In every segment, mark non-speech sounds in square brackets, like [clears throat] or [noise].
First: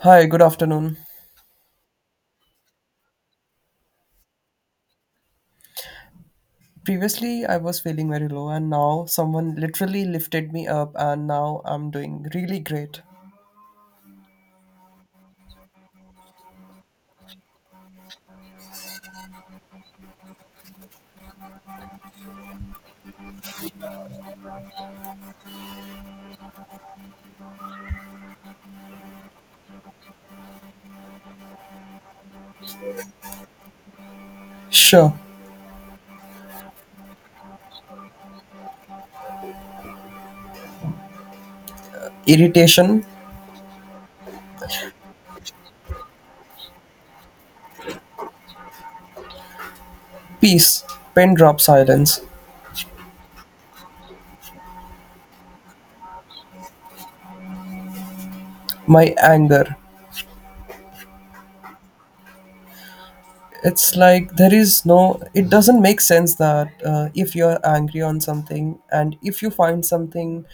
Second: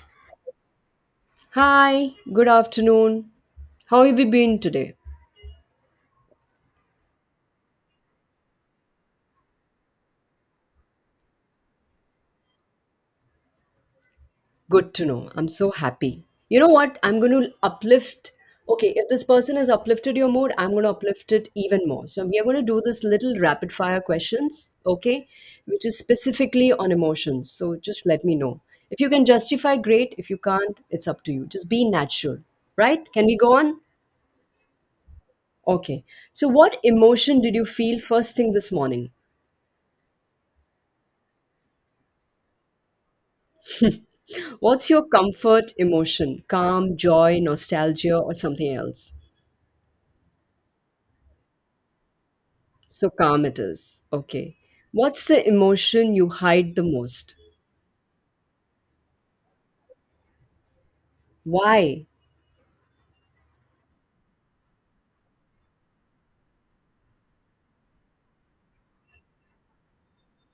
Hi, good afternoon. Hi, good afternoon. How have you been today? Previously, I was feeling very low, and now someone literally lifted me up, and now I'm doing really great. Good to know. I'm so happy. You know what? I'm going to uplift. Okay, if this person has uplifted your mood, I'm going to uplift it even more. So we are going to do this little rapid fire questions, okay? Which is specifically on emotions. So just let me know. If you can justify, great. If you can't, it's up to you. Just be natural, right? Can we go on? Sure, Okay. So what emotion did you feel first thing this morning? irritation, What's your comfort emotion? Calm, joy, nostalgia, or something else? peace, pin drop silence, So calm it is. Okay. What's the emotion you hide the most? my anger. Why? It's like there is no, it doesn't make sense that if you're angry on something and if you find something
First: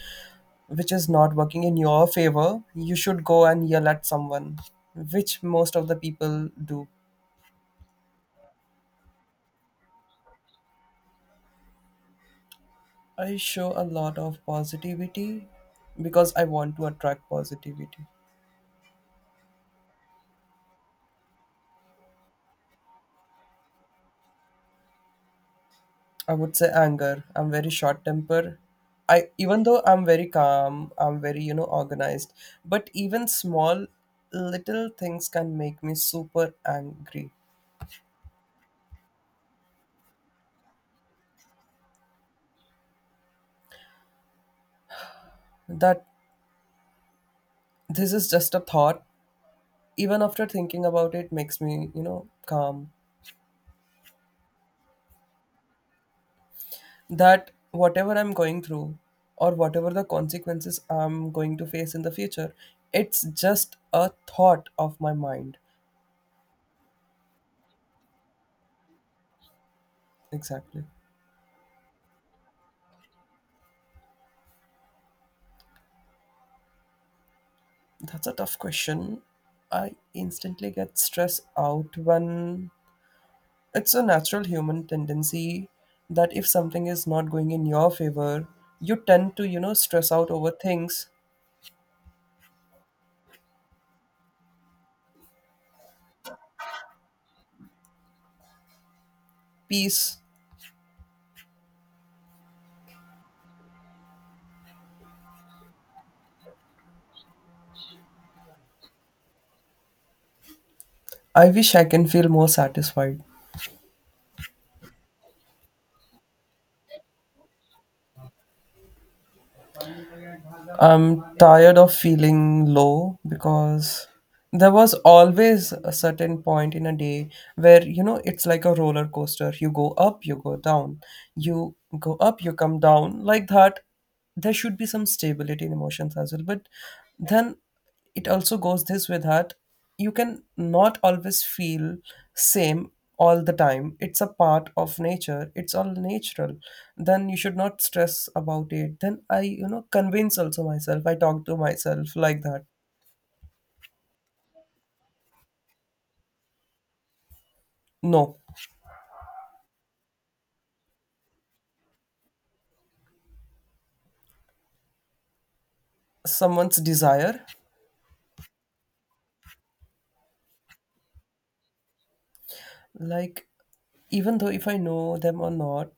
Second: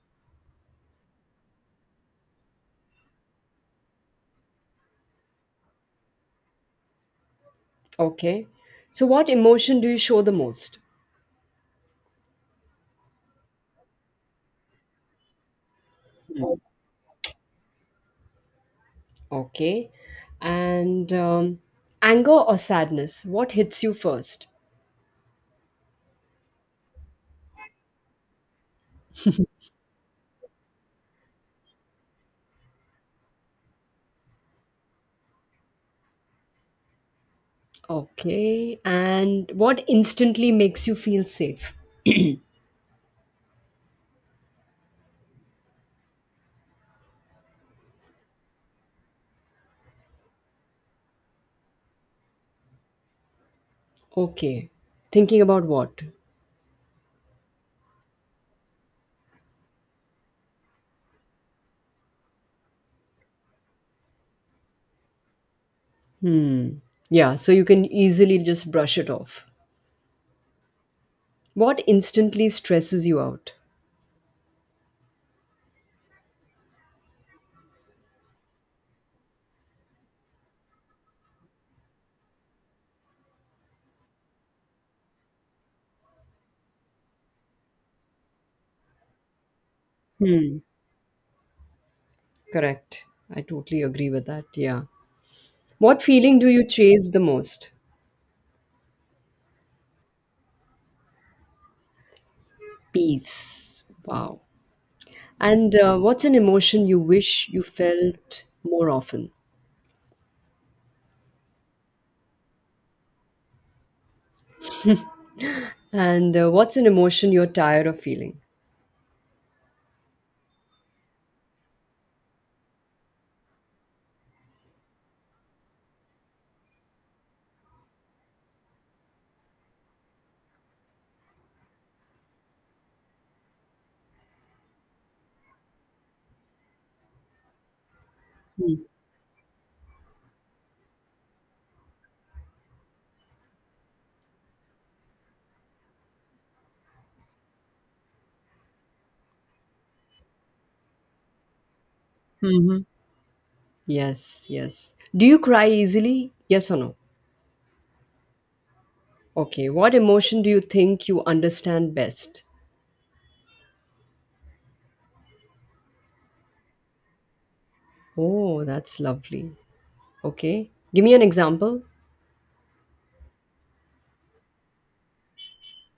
which is not working in your favor, you should go and yell at someone, which most of the people do. Okay. So, what emotion do you show the most? I show a lot of positivity because I want to attract positivity. Okay. And Anger or sadness? What hits you first? I would say anger. I'm very short temper. I even though I'm very calm, I'm very, organized, but even small little things can make me super angry. Okay. And what instantly makes you feel safe? That this is just a thought. Even after thinking about it makes me, calm. Okay. Thinking about what? That whatever I'm going through or whatever the consequences I'm going to face in the future, it's just a thought of my mind. Hmm. Yeah. So you can easily just brush it off. Exactly. What instantly stresses you out? That's a tough question. I instantly get stressed out when it's a natural human tendency that if something is not going in your favor, you tend to, stress out over Hmm. things. Correct. I totally agree with that. Yeah. What feeling do you chase the most? Peace. Peace. Wow. And what's an emotion you wish you felt more often? I wish I can feel more satisfied. And what's an emotion you're tired of feeling? I'm tired of feeling low because there was always a certain point in a day where it's like a roller coaster. You go up, you go down, you go up, you come down like that. There should be some stability in emotions as well, but then it also Hmm. goes this with that. You can not always feel same all the time. It's a part of nature, it's all natural. Then you should not stress about it. Then I, convince also myself. I talk to myself like that. Yes, yes. Do you cry easily? Yes or no? No. Okay. What emotion do you think you understand best? Someone's desire. Oh, that's lovely. Okay. Give me an example. Like, even though if I know them or not,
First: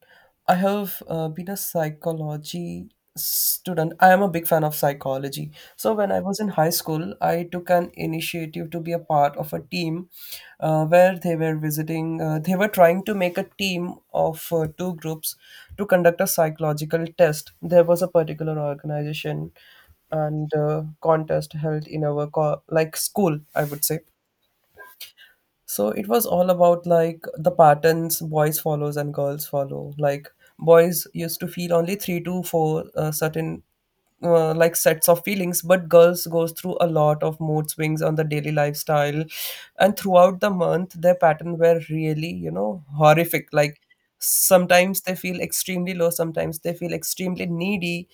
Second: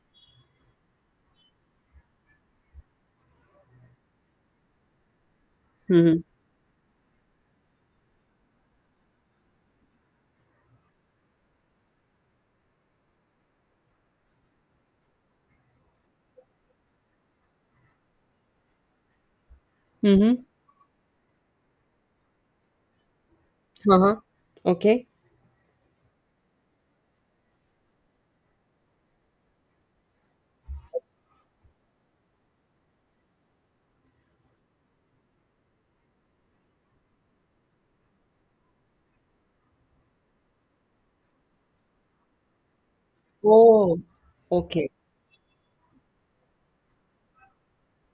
I have been a psychology student. I am a big fan of psychology. So when I Mhm. was in high school, I took an initiative to be a part of a team where they were visiting. They were trying to make a team of two groups to conduct a psychological test. There was a particular organization Mhm. and contest held in our like school, I would say. Uh-huh. Okay. So it was all about like the patterns boys follows and girls follow, like boys used to feel only three to four certain like sets of feelings, but girls goes through a lot of mood swings on the daily lifestyle, and throughout the month their pattern were really horrific. Like, Oh, okay. sometimes they feel extremely low, sometimes they feel extremely needy,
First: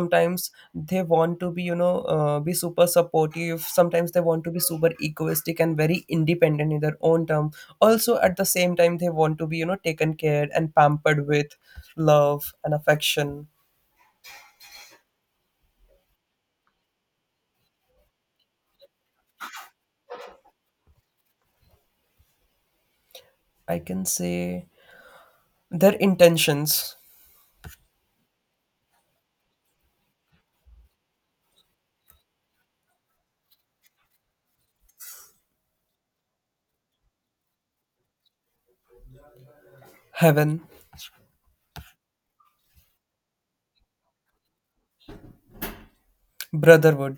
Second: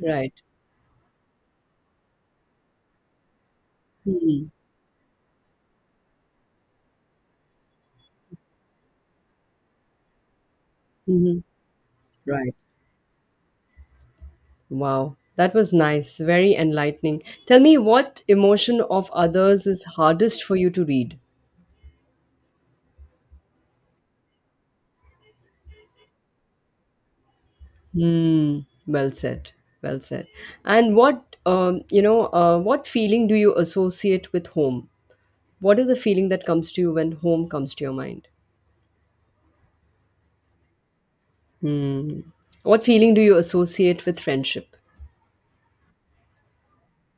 Right. they want to be be super supportive, sometimes they want to Mhm. be super egoistic and very independent in their own term. Also at the same time they want to be taken care and pampered Mhm. with love Right. and affection. Wow. That was nice. Very enlightening. Tell me, what emotion of others is hardest for you to read? I can say their intentions. Hmm. Well said. Well said. And what feeling do you associate with home? What is the feeling that comes to you when home comes to your mind? Heaven. Hmm. What feeling do you associate with friendship? Brotherhood.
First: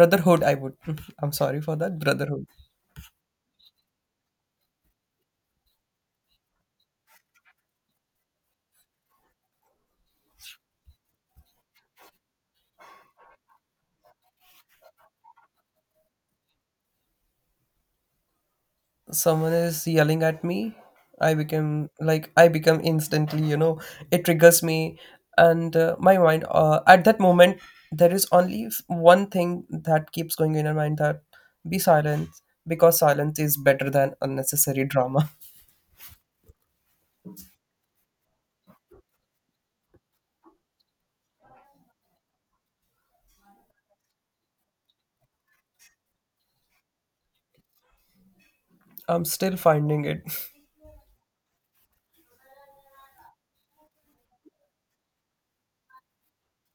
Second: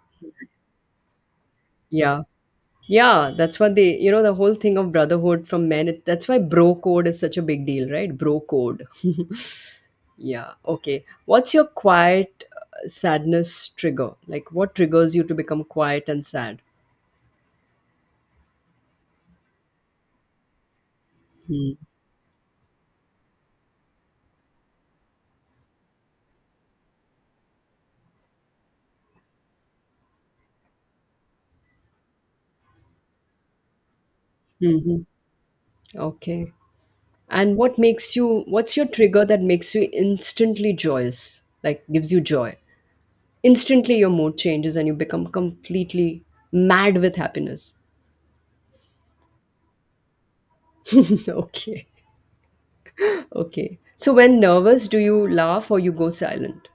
I would [laughs] I'm sorry for that. Yeah. Brotherhood. Yeah, that's what they, you know, the whole thing of brotherhood from men. It, that's why bro code is such a big deal, right? Bro code. Yeah. Okay. What's your quiet sadness trigger? Like, what triggers you to become quiet and sad? Someone is yelling at me, I become like, I become instantly, it triggers me. And my mind at that moment, there is only one thing that keeps going in my mind: that be silent, because silence is better than unnecessary Mm-hmm. drama. Okay. And what makes you, what's your trigger that makes you instantly joyous? Like, gives you joy? Instantly, your mood changes and you become completely mad with happiness. [laughs] I'm still finding it. [laughs] Okay. Okay. So when nervous, do you laugh or you go silent?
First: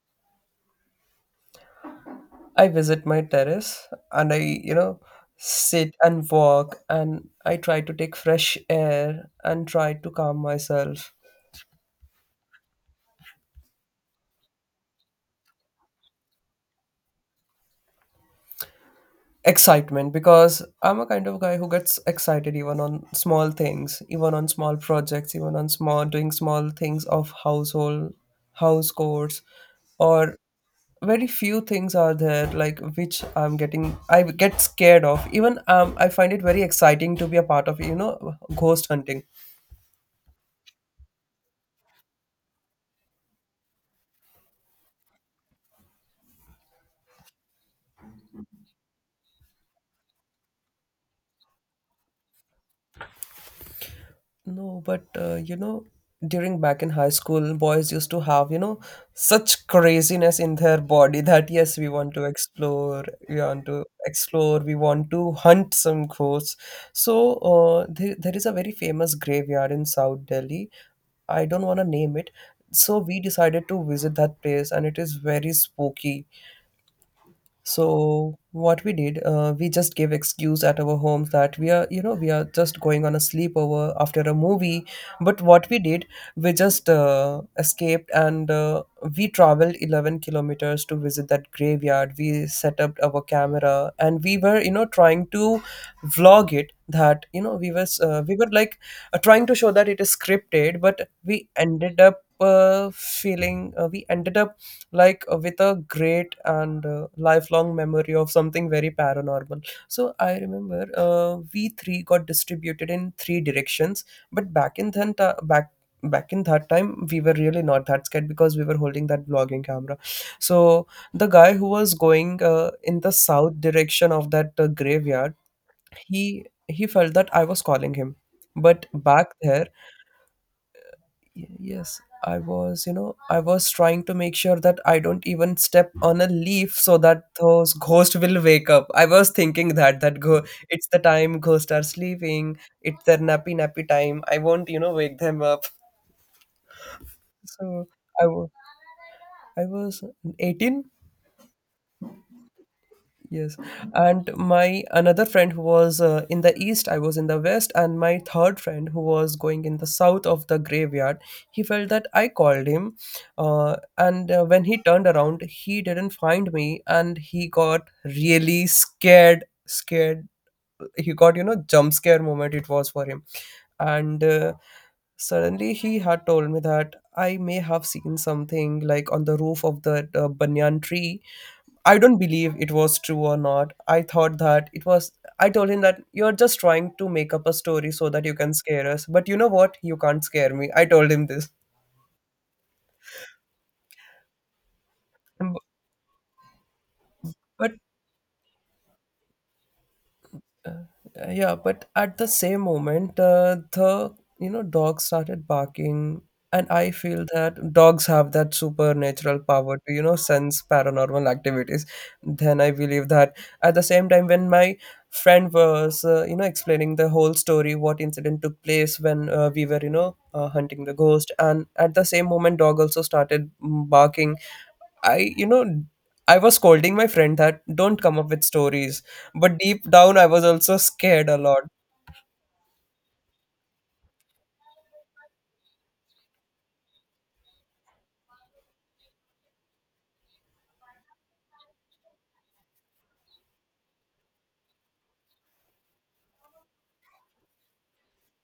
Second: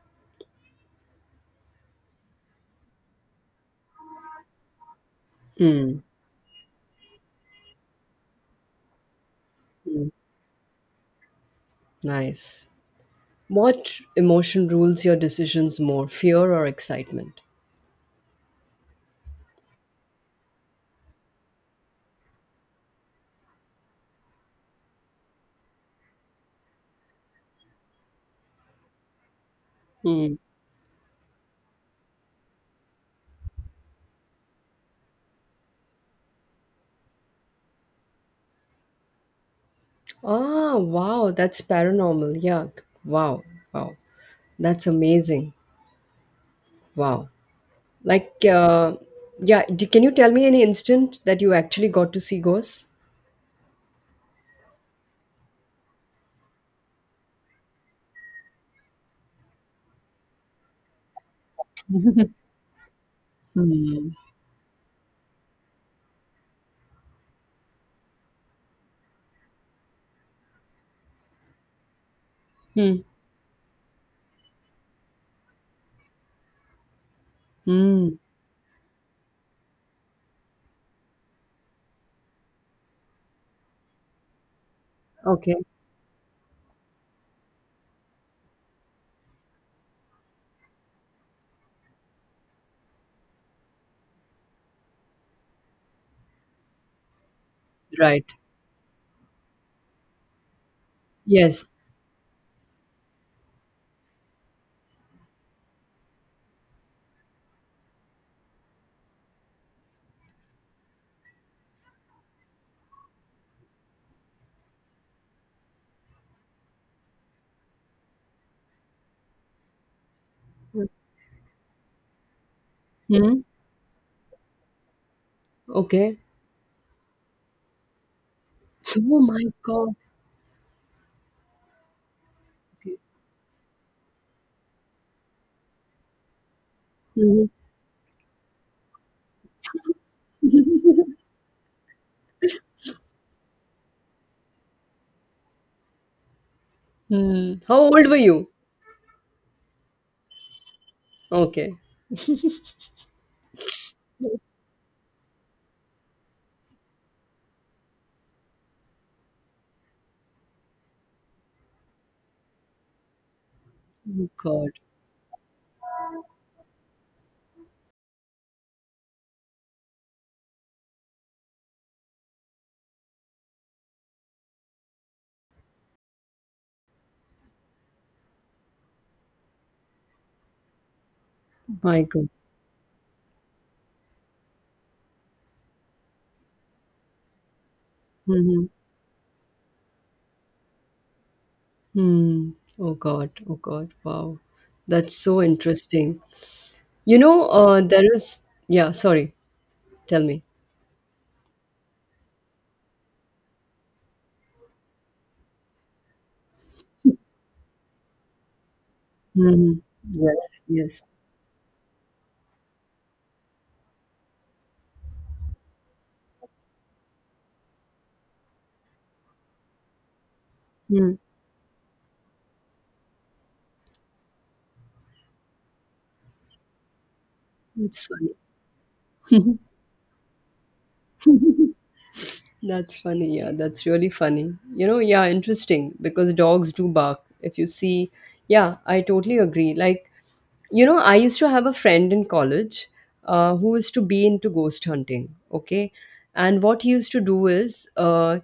I visit my terrace and I, sit Mm, and walk, and I try to take fresh air and try to mm. calm myself. Nice. What emotion rules your decisions more, fear or excitement? Excitement, because I'm a kind of guy who gets excited even on small things, even on small projects, even on small doing small things of household, house chores, or Mm. very few things are there like which I'm getting I get scared of. Even I find it very exciting to be a part of ghost hunting. Ah, wow, that's paranormal. Yeah. Wow. Wow. That's amazing. Wow. Like, uh, can you tell me any instant that you actually got to see ghosts? No, but during back in high school, boys used to have, such craziness in their body that yes, we want to [laughs] explore, we want to Hmm. explore, we want to hunt some ghosts. So there is a very famous graveyard in South Delhi. I don't want to name it. Hmm. So we decided to visit that place, and it is very spooky. Hmm. So what we did, we just gave excuse at our homes that we are, we are just going on a sleepover after a movie. But Okay. what we did, we just escaped, and we traveled 11 kilometers to visit that graveyard. We set up our camera and we were, trying to vlog it. That we was Right. we were like trying to show that it is scripted, but we Yes. ended up feeling we ended up like with a great and lifelong memory of something very paranormal. So I remember we three got distributed in three directions, but back in that time we were really not that scared because we were holding that vlogging camera. So the guy who was going in the Hmm. south direction of that graveyard, Okay. he felt that I was calling him, but Oh back my there. God. Yes, I was trying to make sure that I don't even step on a leaf so that Mhm. those ghosts will wake up. I was thinking that that go it's the time ghosts are sleeping, it's their nappy nappy time. I won't, wake them up. Mm. How So old were I you? was I was 18. Okay. Yes. And my another friend who was in the east, I was in the west, and my third friend who was going in the south of the graveyard, he felt that I called him. And Oh when God. he turned around, he didn't find me and he got really scared. Scared, he got, jump scare moment it was for him, and suddenly he had told me that I may have seen something like on the roof of the banyan tree. I My don't God. believe it was true or not. I thought that it was. I told him that you're just trying to make up a story so that you can Mm-hmm. scare us. But you know what? You can't scare me. I told him this. Mm. Oh God. Oh God. Wow. That's [laughs] so B- interesting. You know, But. There is. Yeah. Sorry. Tell me. Yeah, but at the same moment the dog started barking, and I feel that dogs have that supernatural Hmm. power to Yes. sense Yes. paranormal activities. Then I believe that at the same time when my friend was explaining the whole story what incident took place when we were hunting the Mm. ghost, and at the same moment dog also started barking. I, you know, I was scolding my friend that don't It's come up funny. with stories, but deep down I was also scared a lot. That's funny. Yeah. That's really funny. You know. Yeah. Interesting because dogs do bark. If you see. Yeah. I totally agree. Like, you know, I used to have a friend in college who used to be into ghost hunting. Okay. And what he used to do is, uh,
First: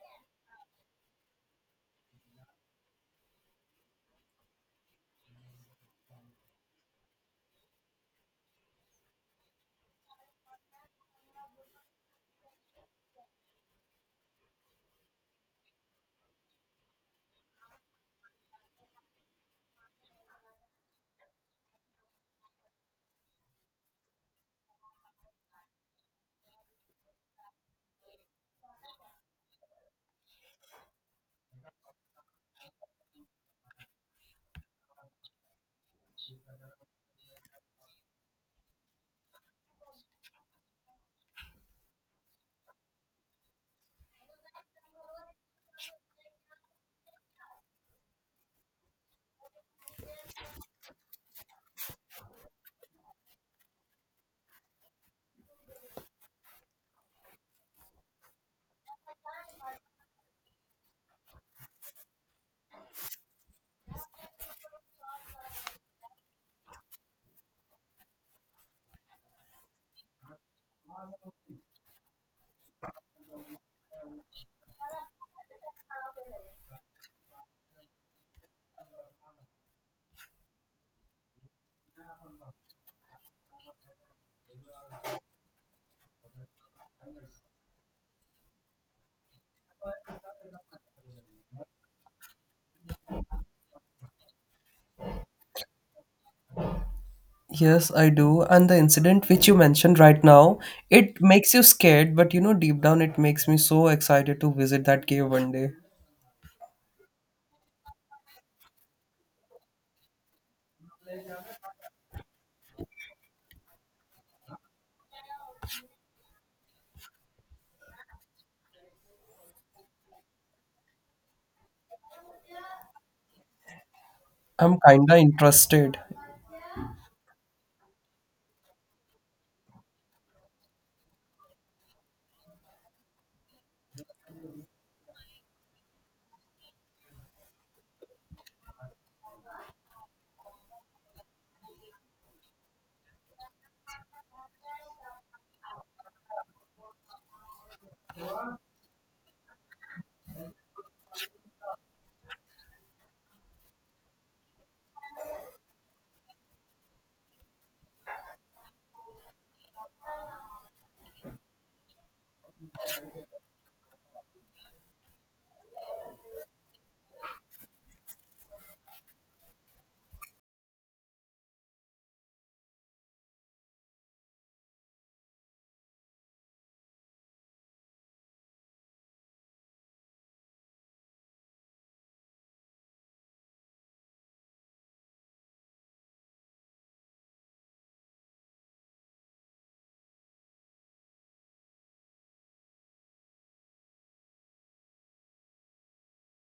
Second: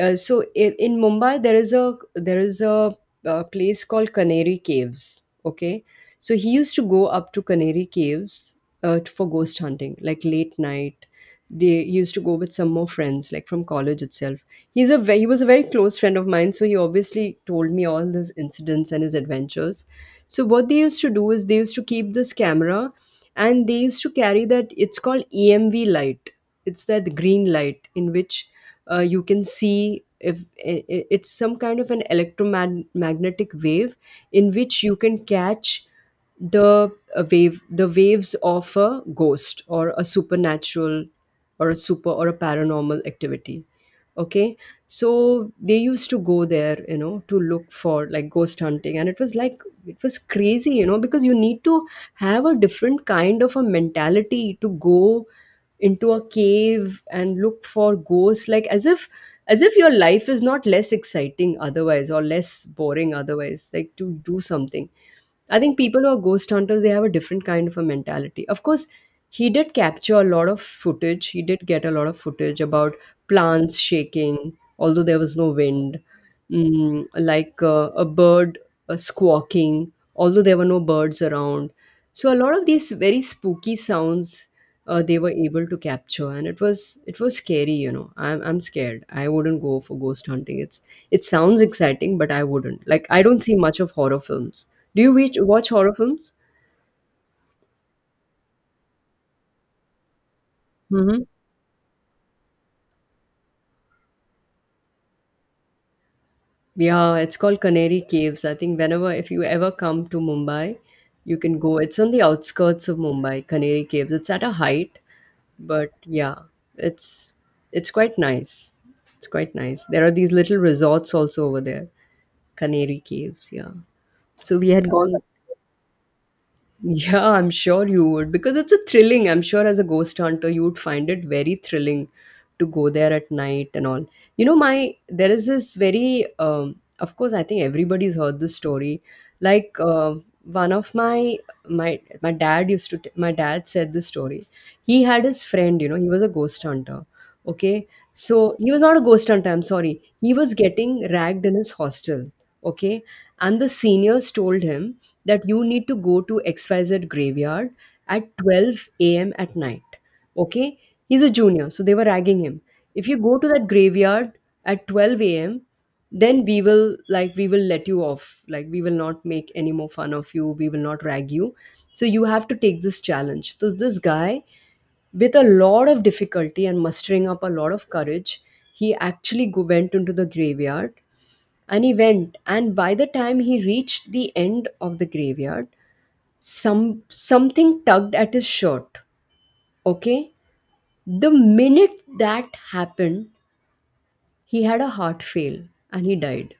uh, so in Mumbai, there is a, uh, place called Canary Caves. Okay. So he used to go up to Canary Caves for ghost hunting, like late night. They he used to go with some more friends, like from college itself. He was a very close friend of mine, so he obviously told me all his incidents and his adventures. So what they used to do is they used to keep this camera, and they used to carry that it's called EMV light. It's that green light in which you can see if it's some kind of an electromagnetic wave in which you can catch the wave the waves of a ghost or a supernatural or a super or a paranormal activity, okay? So they used to go there, you know, to look for, like, ghost hunting, and it was like it was crazy, you know, because you need to have a different kind of a mentality to go into a cave and look for ghosts, like as if, as if your life is not less exciting otherwise or less boring otherwise, like to do something. I think people who are ghost hunters, they have a different kind of a mentality. Of course, he did capture a lot of footage. He did get a lot of footage about plants shaking, although there was no wind, mm, like a bird squawking, although there were no birds around. So a lot of these very spooky sounds they were able to capture, and it was scary. You know, I'm scared. I wouldn't go for ghost hunting. It's it sounds exciting, but I wouldn't. Like, I don't see much of horror films. Do you witch watch horror films? Yes, I do. And the incident which you mentioned right now, it Mhm. makes you scared, but deep down it makes me so excited to visit that cave one day. Yeah, it's called Canary Caves. I think whenever, if you ever come to Mumbai, you can go. It's on the outskirts of Mumbai, Canary Caves. It's at a height, but yeah, it's it's quite nice. It's quite nice. There are these little resorts also over there, Canary Caves, yeah. So we I'm had gone. kinda interested. Yeah, I'm sure you would because it's a thrilling. I'm sure as a ghost hunter, you would find it very thrilling to go there at night and all. You know, my There is this very, of course, I think everybody's heard this story. Like one of my my My dad used my dad said this story. He had his friend. You know, he was a ghost hunter. Okay, so he was not a ghost hunter. I'm sorry. He was getting ragged in his hostel. Okay, and the seniors told him that you need to go to XYZ graveyard at 12 a.m. at night. Okay? He's a junior, so they were ragging him. If you go to that graveyard at 12 a.m., then we will like we will let you off. Like, we will not make any more fun of you. We will not rag you. So you have to take this challenge. So this guy, with a lot of difficulty and mustering up a lot of courage, he actually went into the graveyard, and he went, and by the time he reached the end of the graveyard, something tugged at his shirt. Okay, the minute that happened, he had a heart fail and he died.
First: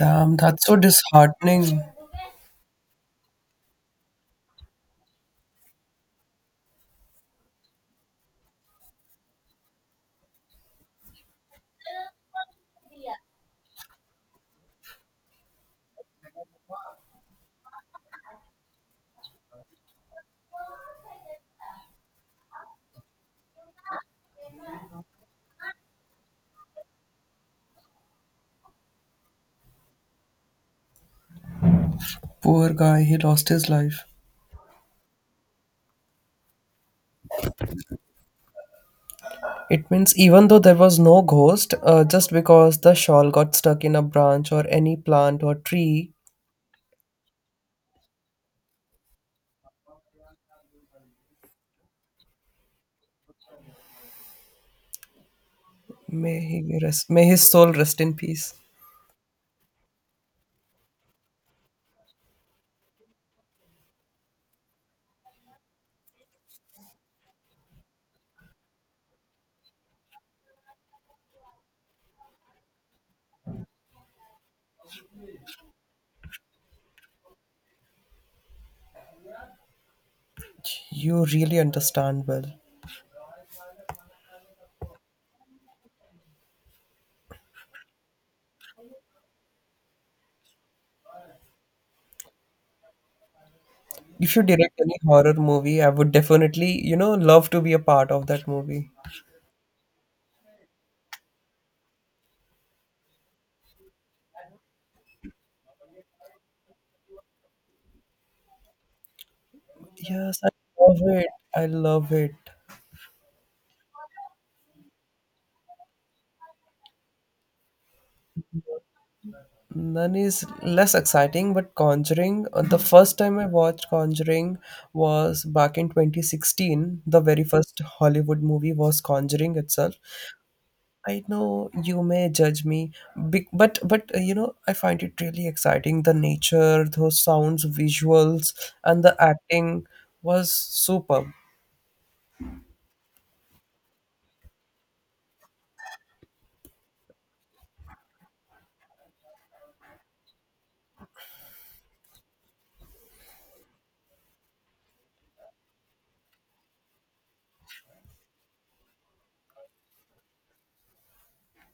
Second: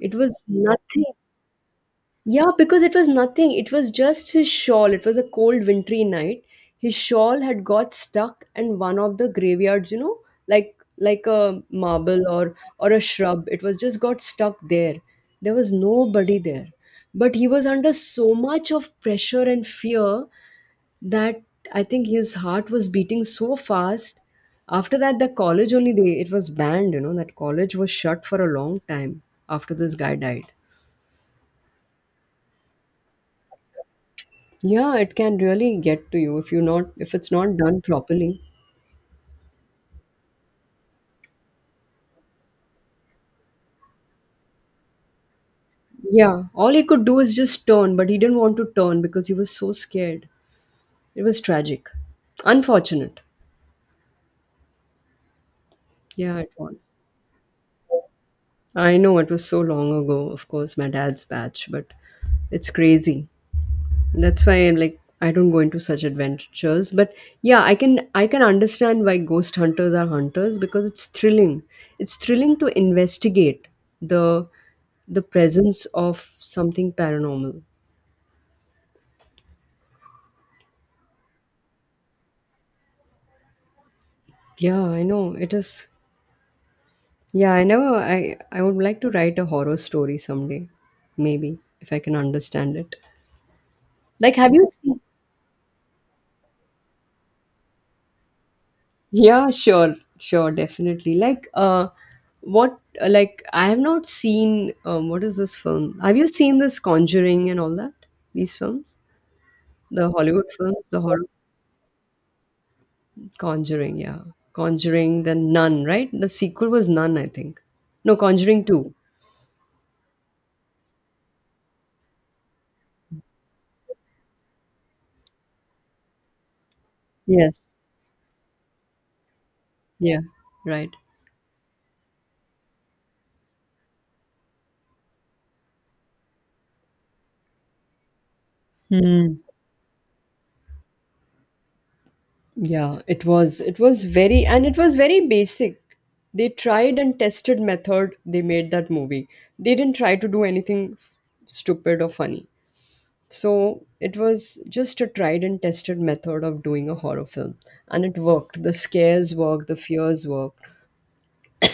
It was that's so nothing. disheartening. Yeah, because it was nothing. It was just his shawl. It was a cold wintry night. His shawl had got stuck in one of the graveyards, you know, like a marble or a shrub. It was just got stuck there. There was nobody there, but he was under so much of pressure and fear that I think his heart was beating so fast. After that, the college only they it was banned. You know, that college was shut for a long time after this guy died. Poor guy, he lost his life. Yeah, it can really get to you if you not if it's not done properly. It means even though there was no ghost, just because the shawl got stuck in a branch or any plant or tree, Yeah, all he could do is just turn, but he didn't want to turn because he was so scared. It was tragic, unfortunate. may Yeah, it he was. rest, may his soul rest in peace. I know it was so long ago. Of course, my dad's batch, but it's crazy. That's why I'm like I don't go into such adventures. But yeah, I can understand why ghost hunters are hunters because it's thrilling. It's thrilling to investigate the the presence of something paranormal. You really understand well. Yeah, I know. It is yeah, I never I I would like to write a horror story someday. Maybe if I can understand it. If Like, you have you direct any seen. horror movie, I would definitely, love to be a part of that movie. Yeah, sure, sure, definitely. What, like, I have not seen, what is this film? Have you seen this Conjuring and all that? These films? The Yes, Hollywood I films, love the horror. it. I love it. Conjuring, yeah. Conjuring, the Nun, right? The sequel was Nun, I think. No, Conjuring 2. None is less exciting, but Conjuring, the first time I watched Conjuring was back in 2016. The very Yes. first Hollywood movie was Conjuring itself. Yeah, right. I know you may judge me, but I find it really exciting. The nature, those sounds, visuals, and the Hmm. acting was superb. Yeah, it was. It was very, and it was very basic. They tried and tested method. They made that movie. They didn't try to do anything stupid or funny. So it was just a tried and tested method of doing a horror film, and it worked. The scares worked. The fears worked.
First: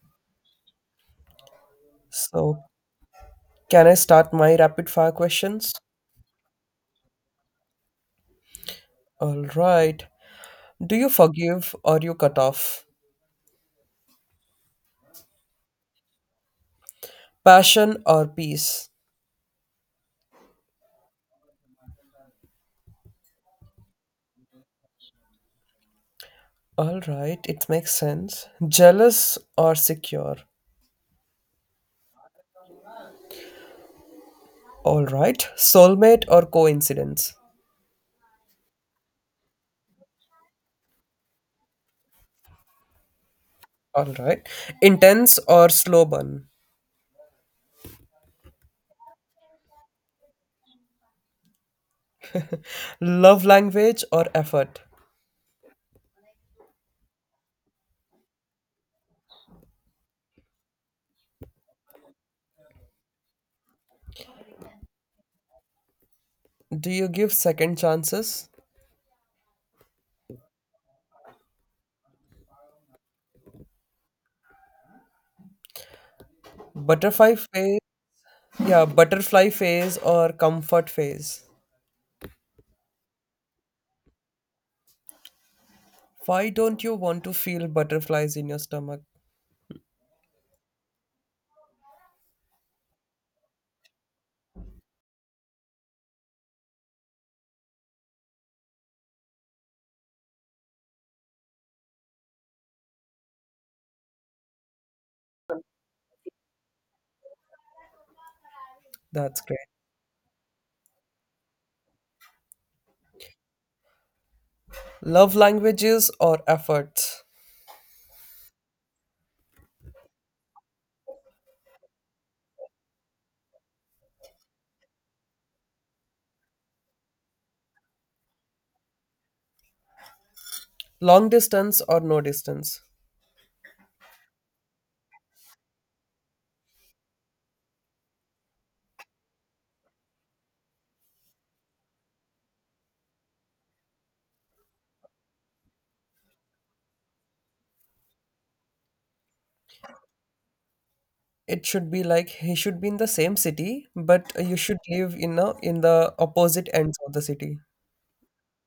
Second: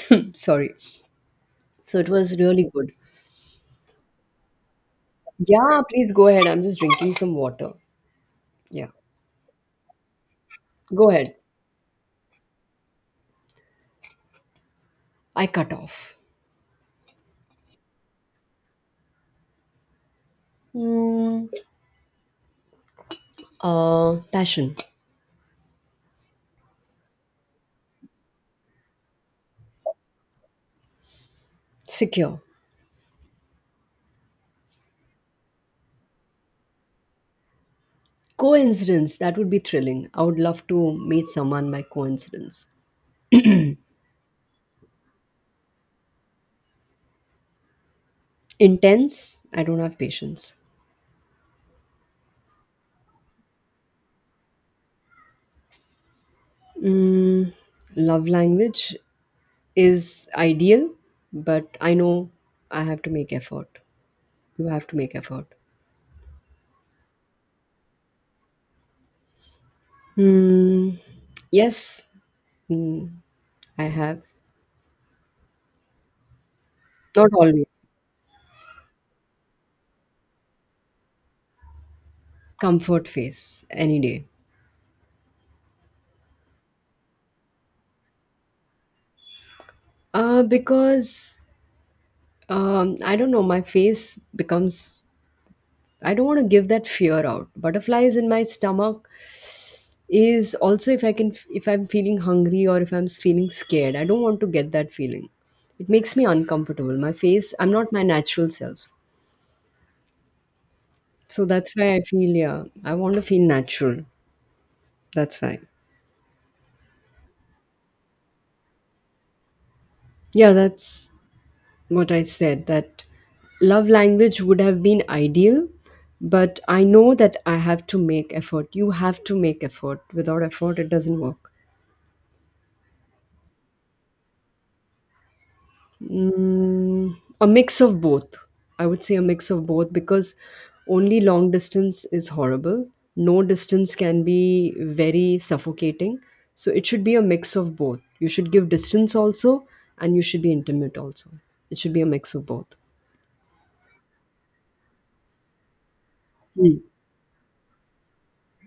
[clears throat] Sorry. So it was So, really good. can I start my rapid fire questions? Yeah, please go ahead. I'm just drinking some water. Yeah, All right. Do you go ahead. forgive or you cut off? I cut off. Passion or peace? Hmm. Passion, All right, it makes sense. Jealous or secure? secure. All right. Soulmate or coincidence? Coincidence, that would be thrilling. I would love to meet someone by coincidence. All right. Intense or slow burn? Intense, I don't have patience. Love language or effort? Mm, love language is ideal, but I know I have to make effort. You have to make effort. Do you give second chances? Mm, yes, I have. Not Butterfly phase, always. yeah, butterfly phase or comfort phase? Comfort face, any day. Why don't you want to feel butterflies in your stomach? Because I don't know, my face becomes. I don't want to give that fear out. Butterflies in my stomach is also, if I'm feeling hungry or if I'm feeling scared, I don't want to get that feeling. It makes me uncomfortable. My face, I'm not my natural self. That's great. So that's why I feel, yeah, I want to feel natural. Love That's why, languages or efforts? yeah, that's what I said, that love language would have been ideal, but I know that I have to make effort. You have to make effort. Without effort, it doesn't Long work. distance or no distance? Mm, a mix of both. I would say a mix of both because only long distance is horrible. No distance can be very suffocating. So it should be a mix of both. You should give distance also, and you should be intimate also. It It should should be be a like mix of he both. should be in the same city, but you should live in a, in the opposite Mm. ends of the city.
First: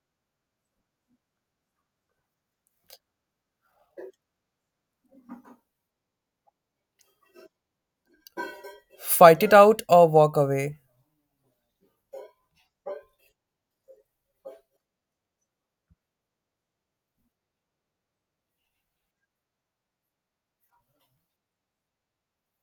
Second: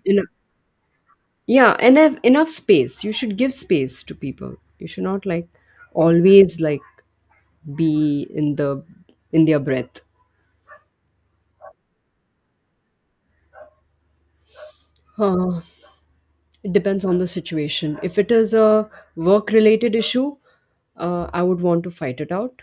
Enough, yeah, and have enough space. You should give space to people. You should not, like, always, like, be in the Fight in it their out breath. or walk away. Huh. It depends on the situation. If it is a work related issue, I would want to fight it out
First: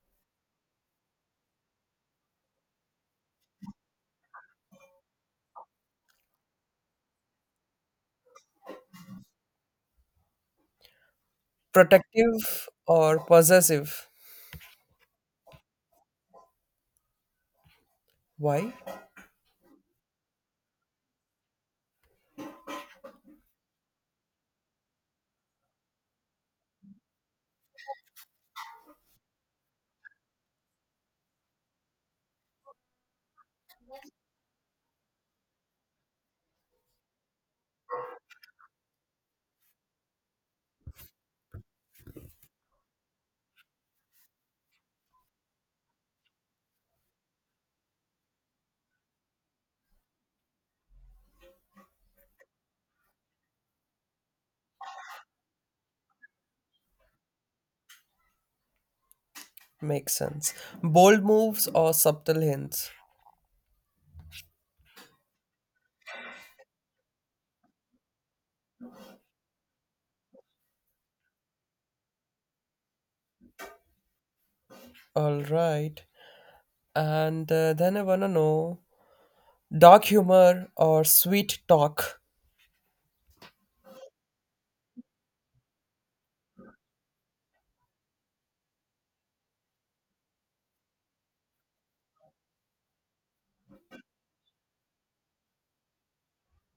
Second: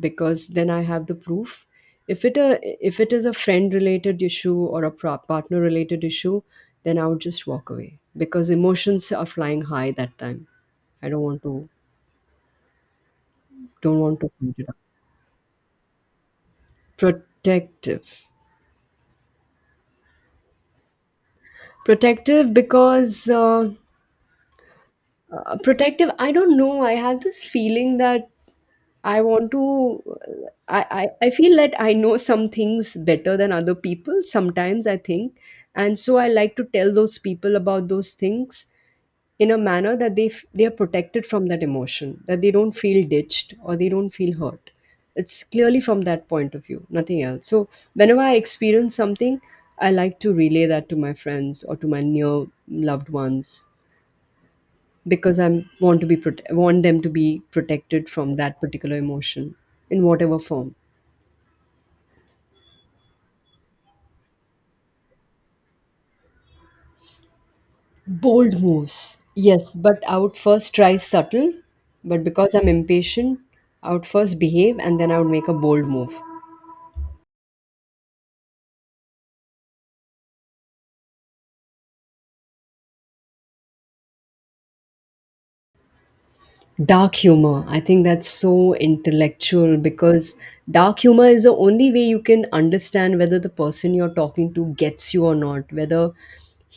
because then I have the proof. If it a, if it is a friend related issue or a partner related issue, then I would just walk away because emotions are flying high that time. I Protective or don't possessive? want to fight it out. Protective, Why? protective because protective. I don't know. I have this feeling that I want to, I feel that I know some things better than other people. Sometimes I think. And so I like to tell those people about those things in a manner that they, they are protected from that emotion, that they don't feel ditched or they don't feel hurt. It's clearly from that point of view, nothing else. So whenever I experience something, I like to relay that to my friends or to my near loved ones because I'm want to be prote- want them to be protected from that particular emotion in Makes whatever sense. form. Bold moves or subtle hints. Bold moves, yes, but I would first try subtle, but because I'm impatient, I would first behave and then I would All make a bold right. move. And then I want to know dark humor or sweet talk. Dark humor, I think that's so intellectual because dark humor is the only way you can understand whether the person you're talking to gets you or not, whether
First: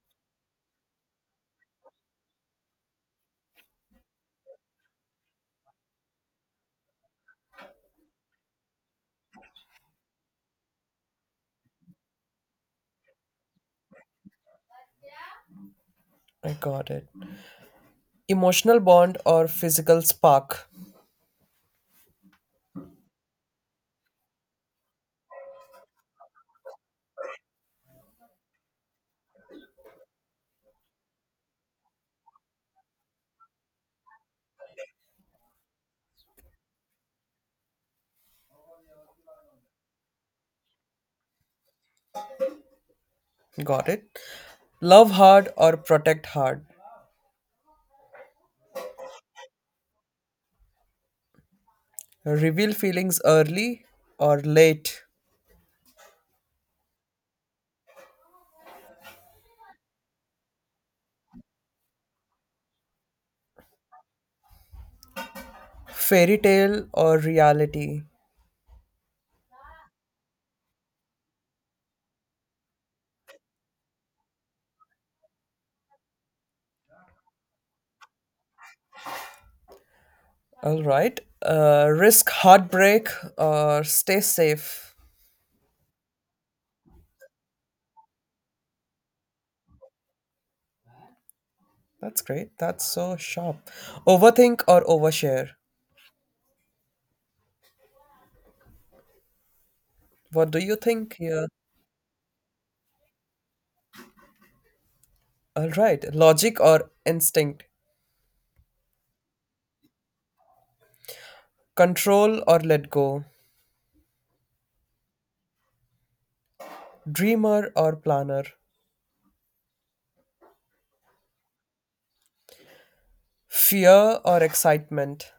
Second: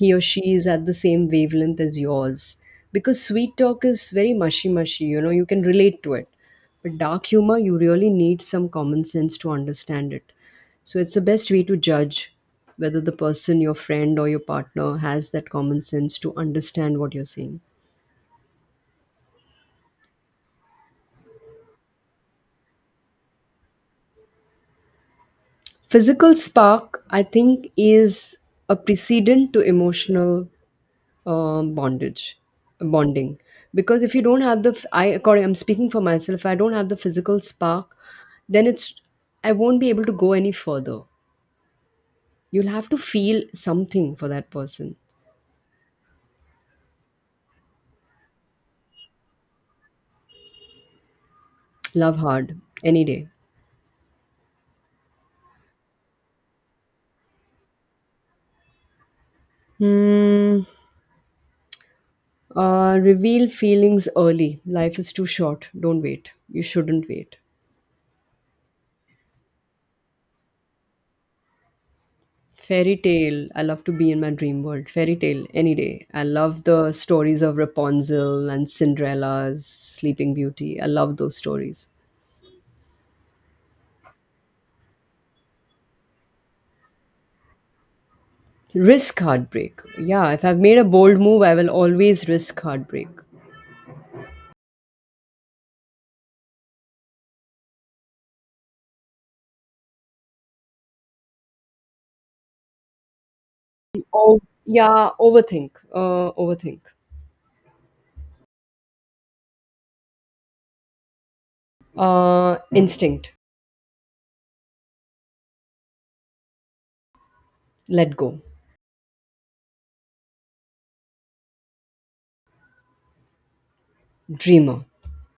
he or she is at the same wavelength as yours, because sweet talk is very mushy mushy, you know, you can relate to it, but dark humor, you really need some common sense to understand it. So it's the best way to judge whether the person, your friend or your partner, has that common sense to I got understand it. what you're saying. Emotional bond or physical spark. Physical spark, I think, is a precedent to emotional bondage, bonding. Because if you don't have the, I, according, I'm speaking for myself, if I don't have the physical spark, then it's, I won't be able to go any further. You'll have to feel Got something it. for that person. Love hard or protect hard. Love hard, Reveal any feelings day. early or late. Hmm. Reveal feelings early. Life is too short. Don't wait. Fairy You tale shouldn't or wait. reality. Fairy tale. I love to be in my dream world. Fairy tale any day. I love the stories of Rapunzel and Cinderella's Sleeping Beauty. All I love right. those stories. Risk heartbreak or stay safe. Risk heartbreak. Yeah, if I've made a bold move, I will That's always great. risk That's heartbreak. so sharp. Overthink or overshare? What do you think here? Oh, yeah, All overthink. right. Logic Overthink. or instinct? Control or let go? Instinct. Dreamer or Let go. planner? Fear or Dreamer. excitement?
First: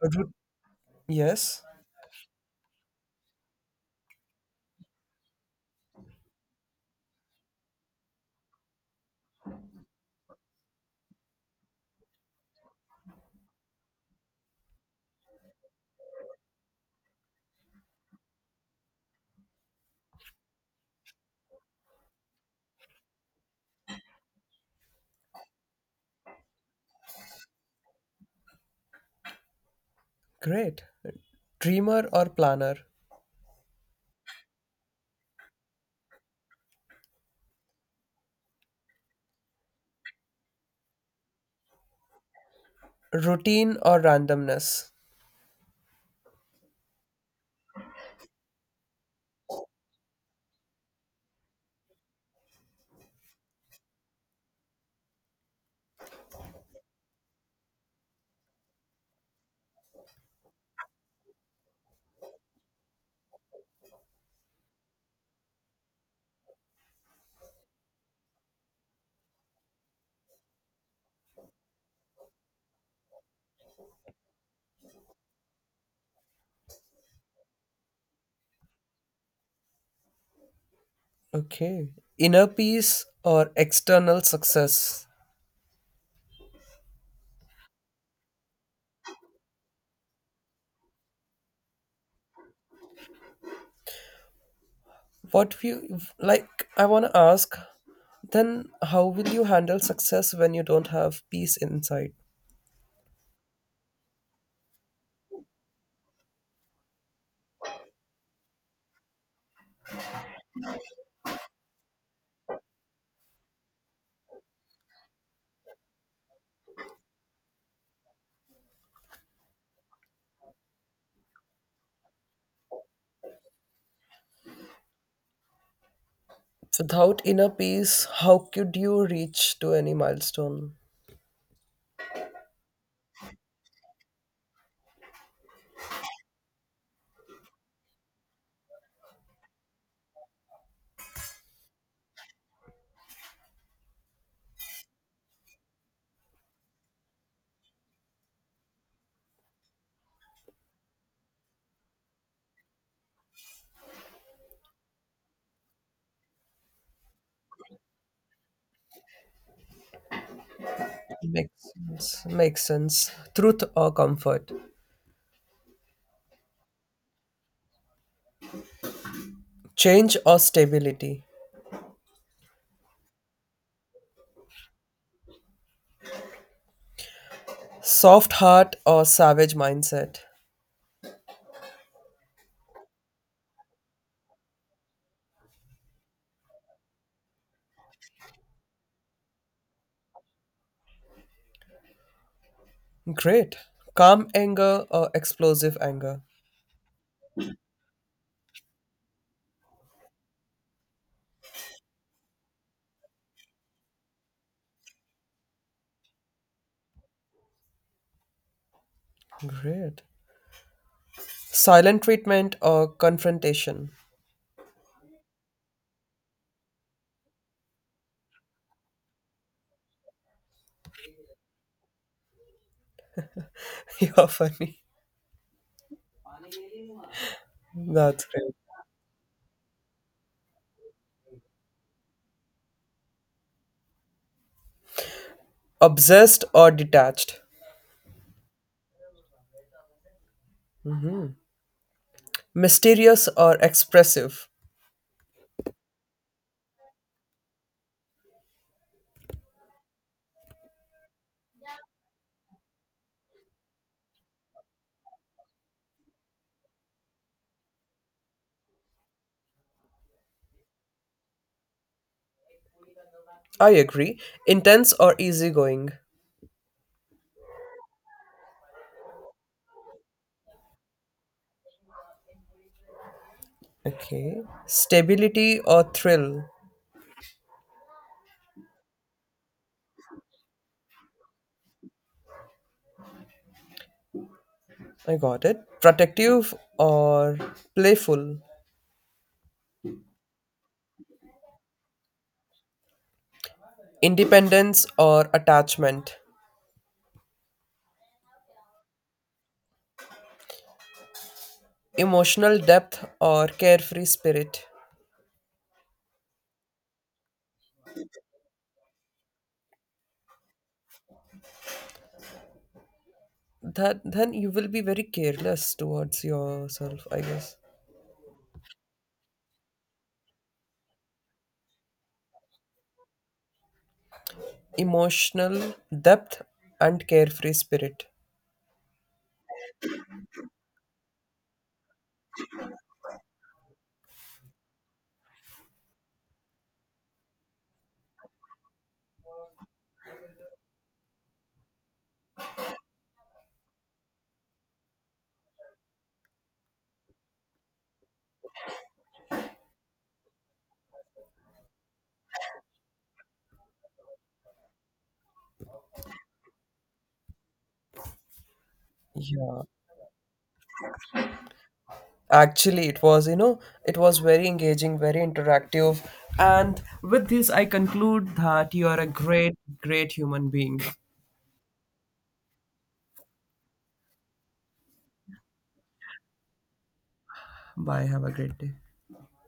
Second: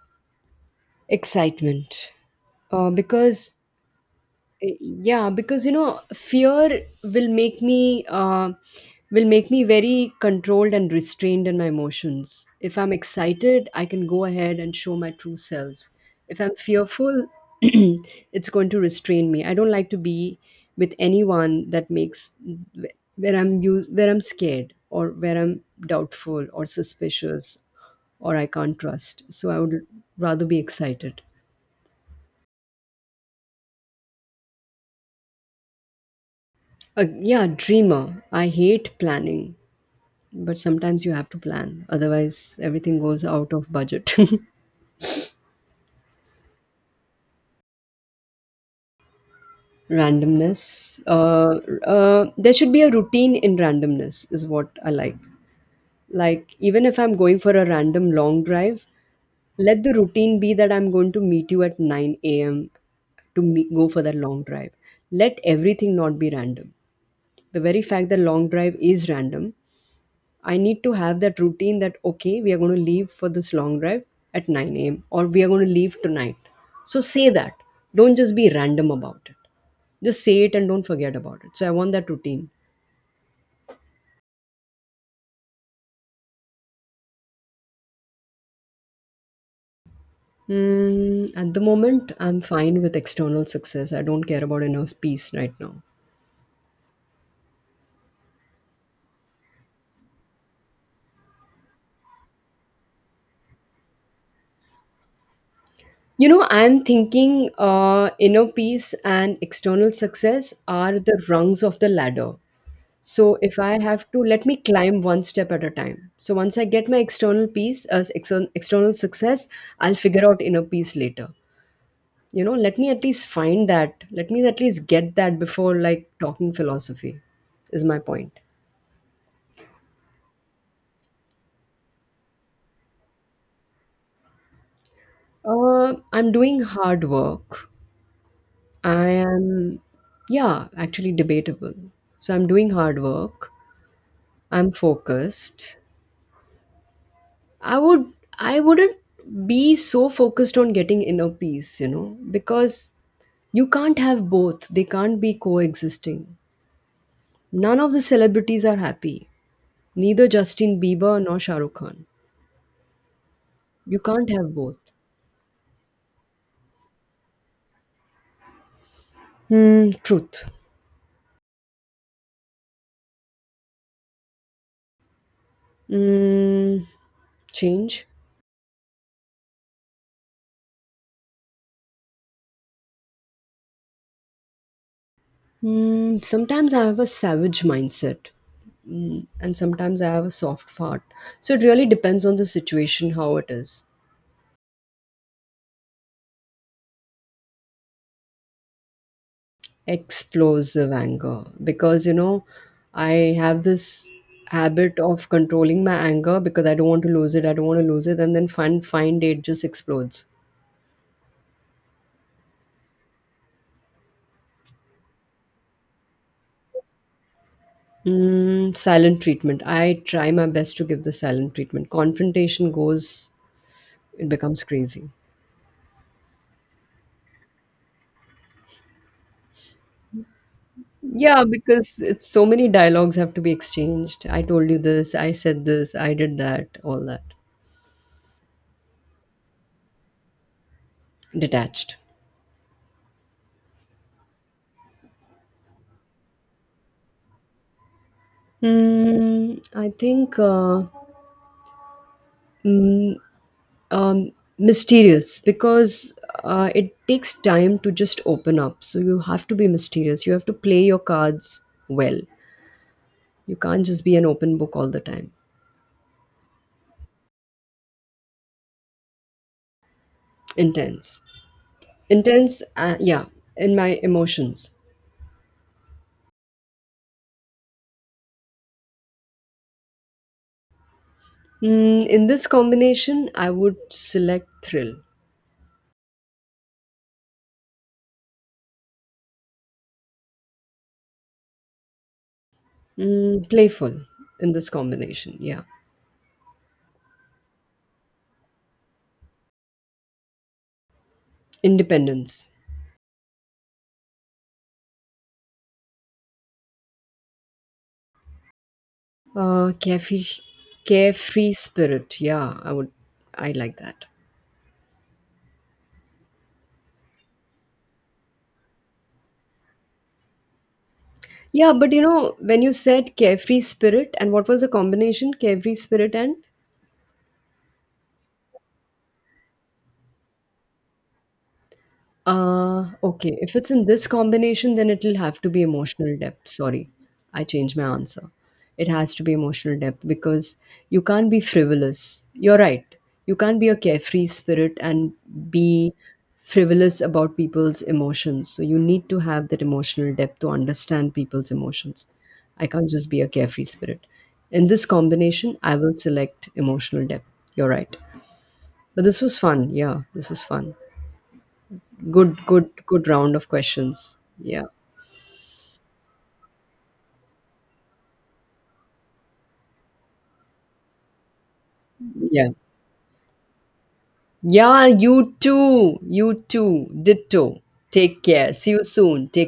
Ru- yes. Excitement. Uh, because yeah, because, you know, fear will make me very controlled and restrained in my emotions. If I'm excited, I can go ahead and show my true self. If I'm fearful [clears throat] it's going to restrain me. I don't like to be with anyone that makes where I'm scared or where I'm doubtful or suspicious or I can't trust. So I would rather be Great. excited. Dreamer or planner? Yeah, dreamer. I hate planning. But sometimes you have to plan, otherwise everything goes out of Routine or budget. [laughs] randomness? Randomness. There should be a routine in randomness, is what I like. Like, even if I'm going for a random long drive, let the routine be that I'm going to meet you at 9 a.m. to go for that long drive. Let everything not be random. The very fact that long drive is random, I need to have that routine that okay, we are going to leave for this long drive at 9 a.m. or we are going to leave tonight. So say that. Don't just be random about it. Just say it and don't forget about it. So I Okay. want that Inner routine. peace or external success? Mm, at the moment, I'm fine with external success. I don't care about inner peace right What now. you like I want to ask. Then, how will you handle success when you don't have peace inside? You know, I'm thinking inner peace and external success are the rungs of the ladder. So if I have to, let me climb one step at a time. So once I get my external peace, external success, I'll figure out inner peace later. You know, let me at least find that. Let me at least get that before like talking Without philosophy, inner is my peace, how point. could you reach to any milestone? I'm doing hard work. I am, yeah, actually debatable. So I'm doing hard work. I'm focused. I would I wouldn't be so focused on getting inner peace, you know, because you can't have both. They can't be coexisting. None of the celebrities are happy. Neither Justin Bieber nor Shah Makes Rukh Khan. sense. Makes sense. Truth or You can't comfort? have both. Hmm, Change or truth. stability? Mm, change. Soft heart or savage mindset? Mm, sometimes I have a savage mindset, mm, and sometimes I have a soft heart. So it really depends on the situation, how it Great. is. Calm anger or explosive anger? Explosive anger, because, you know, I have this habit of controlling my anger because I don't want to lose it. I don't want to lose it, and then fun fine day it just Great. explodes. Silent treatment or confrontation? Mm, silent treatment. I try my best to give the silent treatment. Confrontation goes, [laughs] You're it becomes funny. crazy, That's great. yeah, because it's so many dialogues have to be exchanged. I told you this, I said this, I did Obsessed that, or all that. detached? Detached. Mysterious or expressive? Mm, I think mm, um, mysterious because it takes time to just open up. So you have to be mysterious. You have to play your cards well. You I can't just be agree. an open book all Intense the or time. easygoing? Intense. Intense, yeah, in my Okay. emotions. Stability or thrill? Mm, in this combination, I would select thrill. I got it. Protective or playful? Mm, playful in this Independence or combination, yeah. attachment? Independence. Emotional depth or carefree spirit? Carefree, carefree spirit, yeah, I would, I like That that. then you will be very careless towards yourself, I guess. Yeah, but you know, when you said carefree spirit, and what was the combination? Emotional Carefree spirit and depth and carefree spirit. Okay, if it's in this combination, then it'll have to be emotional depth. Sorry, I changed my answer. It has to be emotional depth because you can't be frivolous. You're right. You can't be a carefree spirit and be frivolous about people's emotions. So you need to have that emotional depth to understand people's emotions. I can't just be a carefree spirit. In this combination, I will select emotional depth. You're right. But this was Yeah. fun. Yeah, this was fun. Good, good, Actually, it good was, you round of know, it was questions. very Yeah. engaging, very interactive. And with this, I conclude that you are a great, great human being. Yeah, Yeah, you too. You too. Ditto. Bye. Take Have a care. great See day. you soon. Take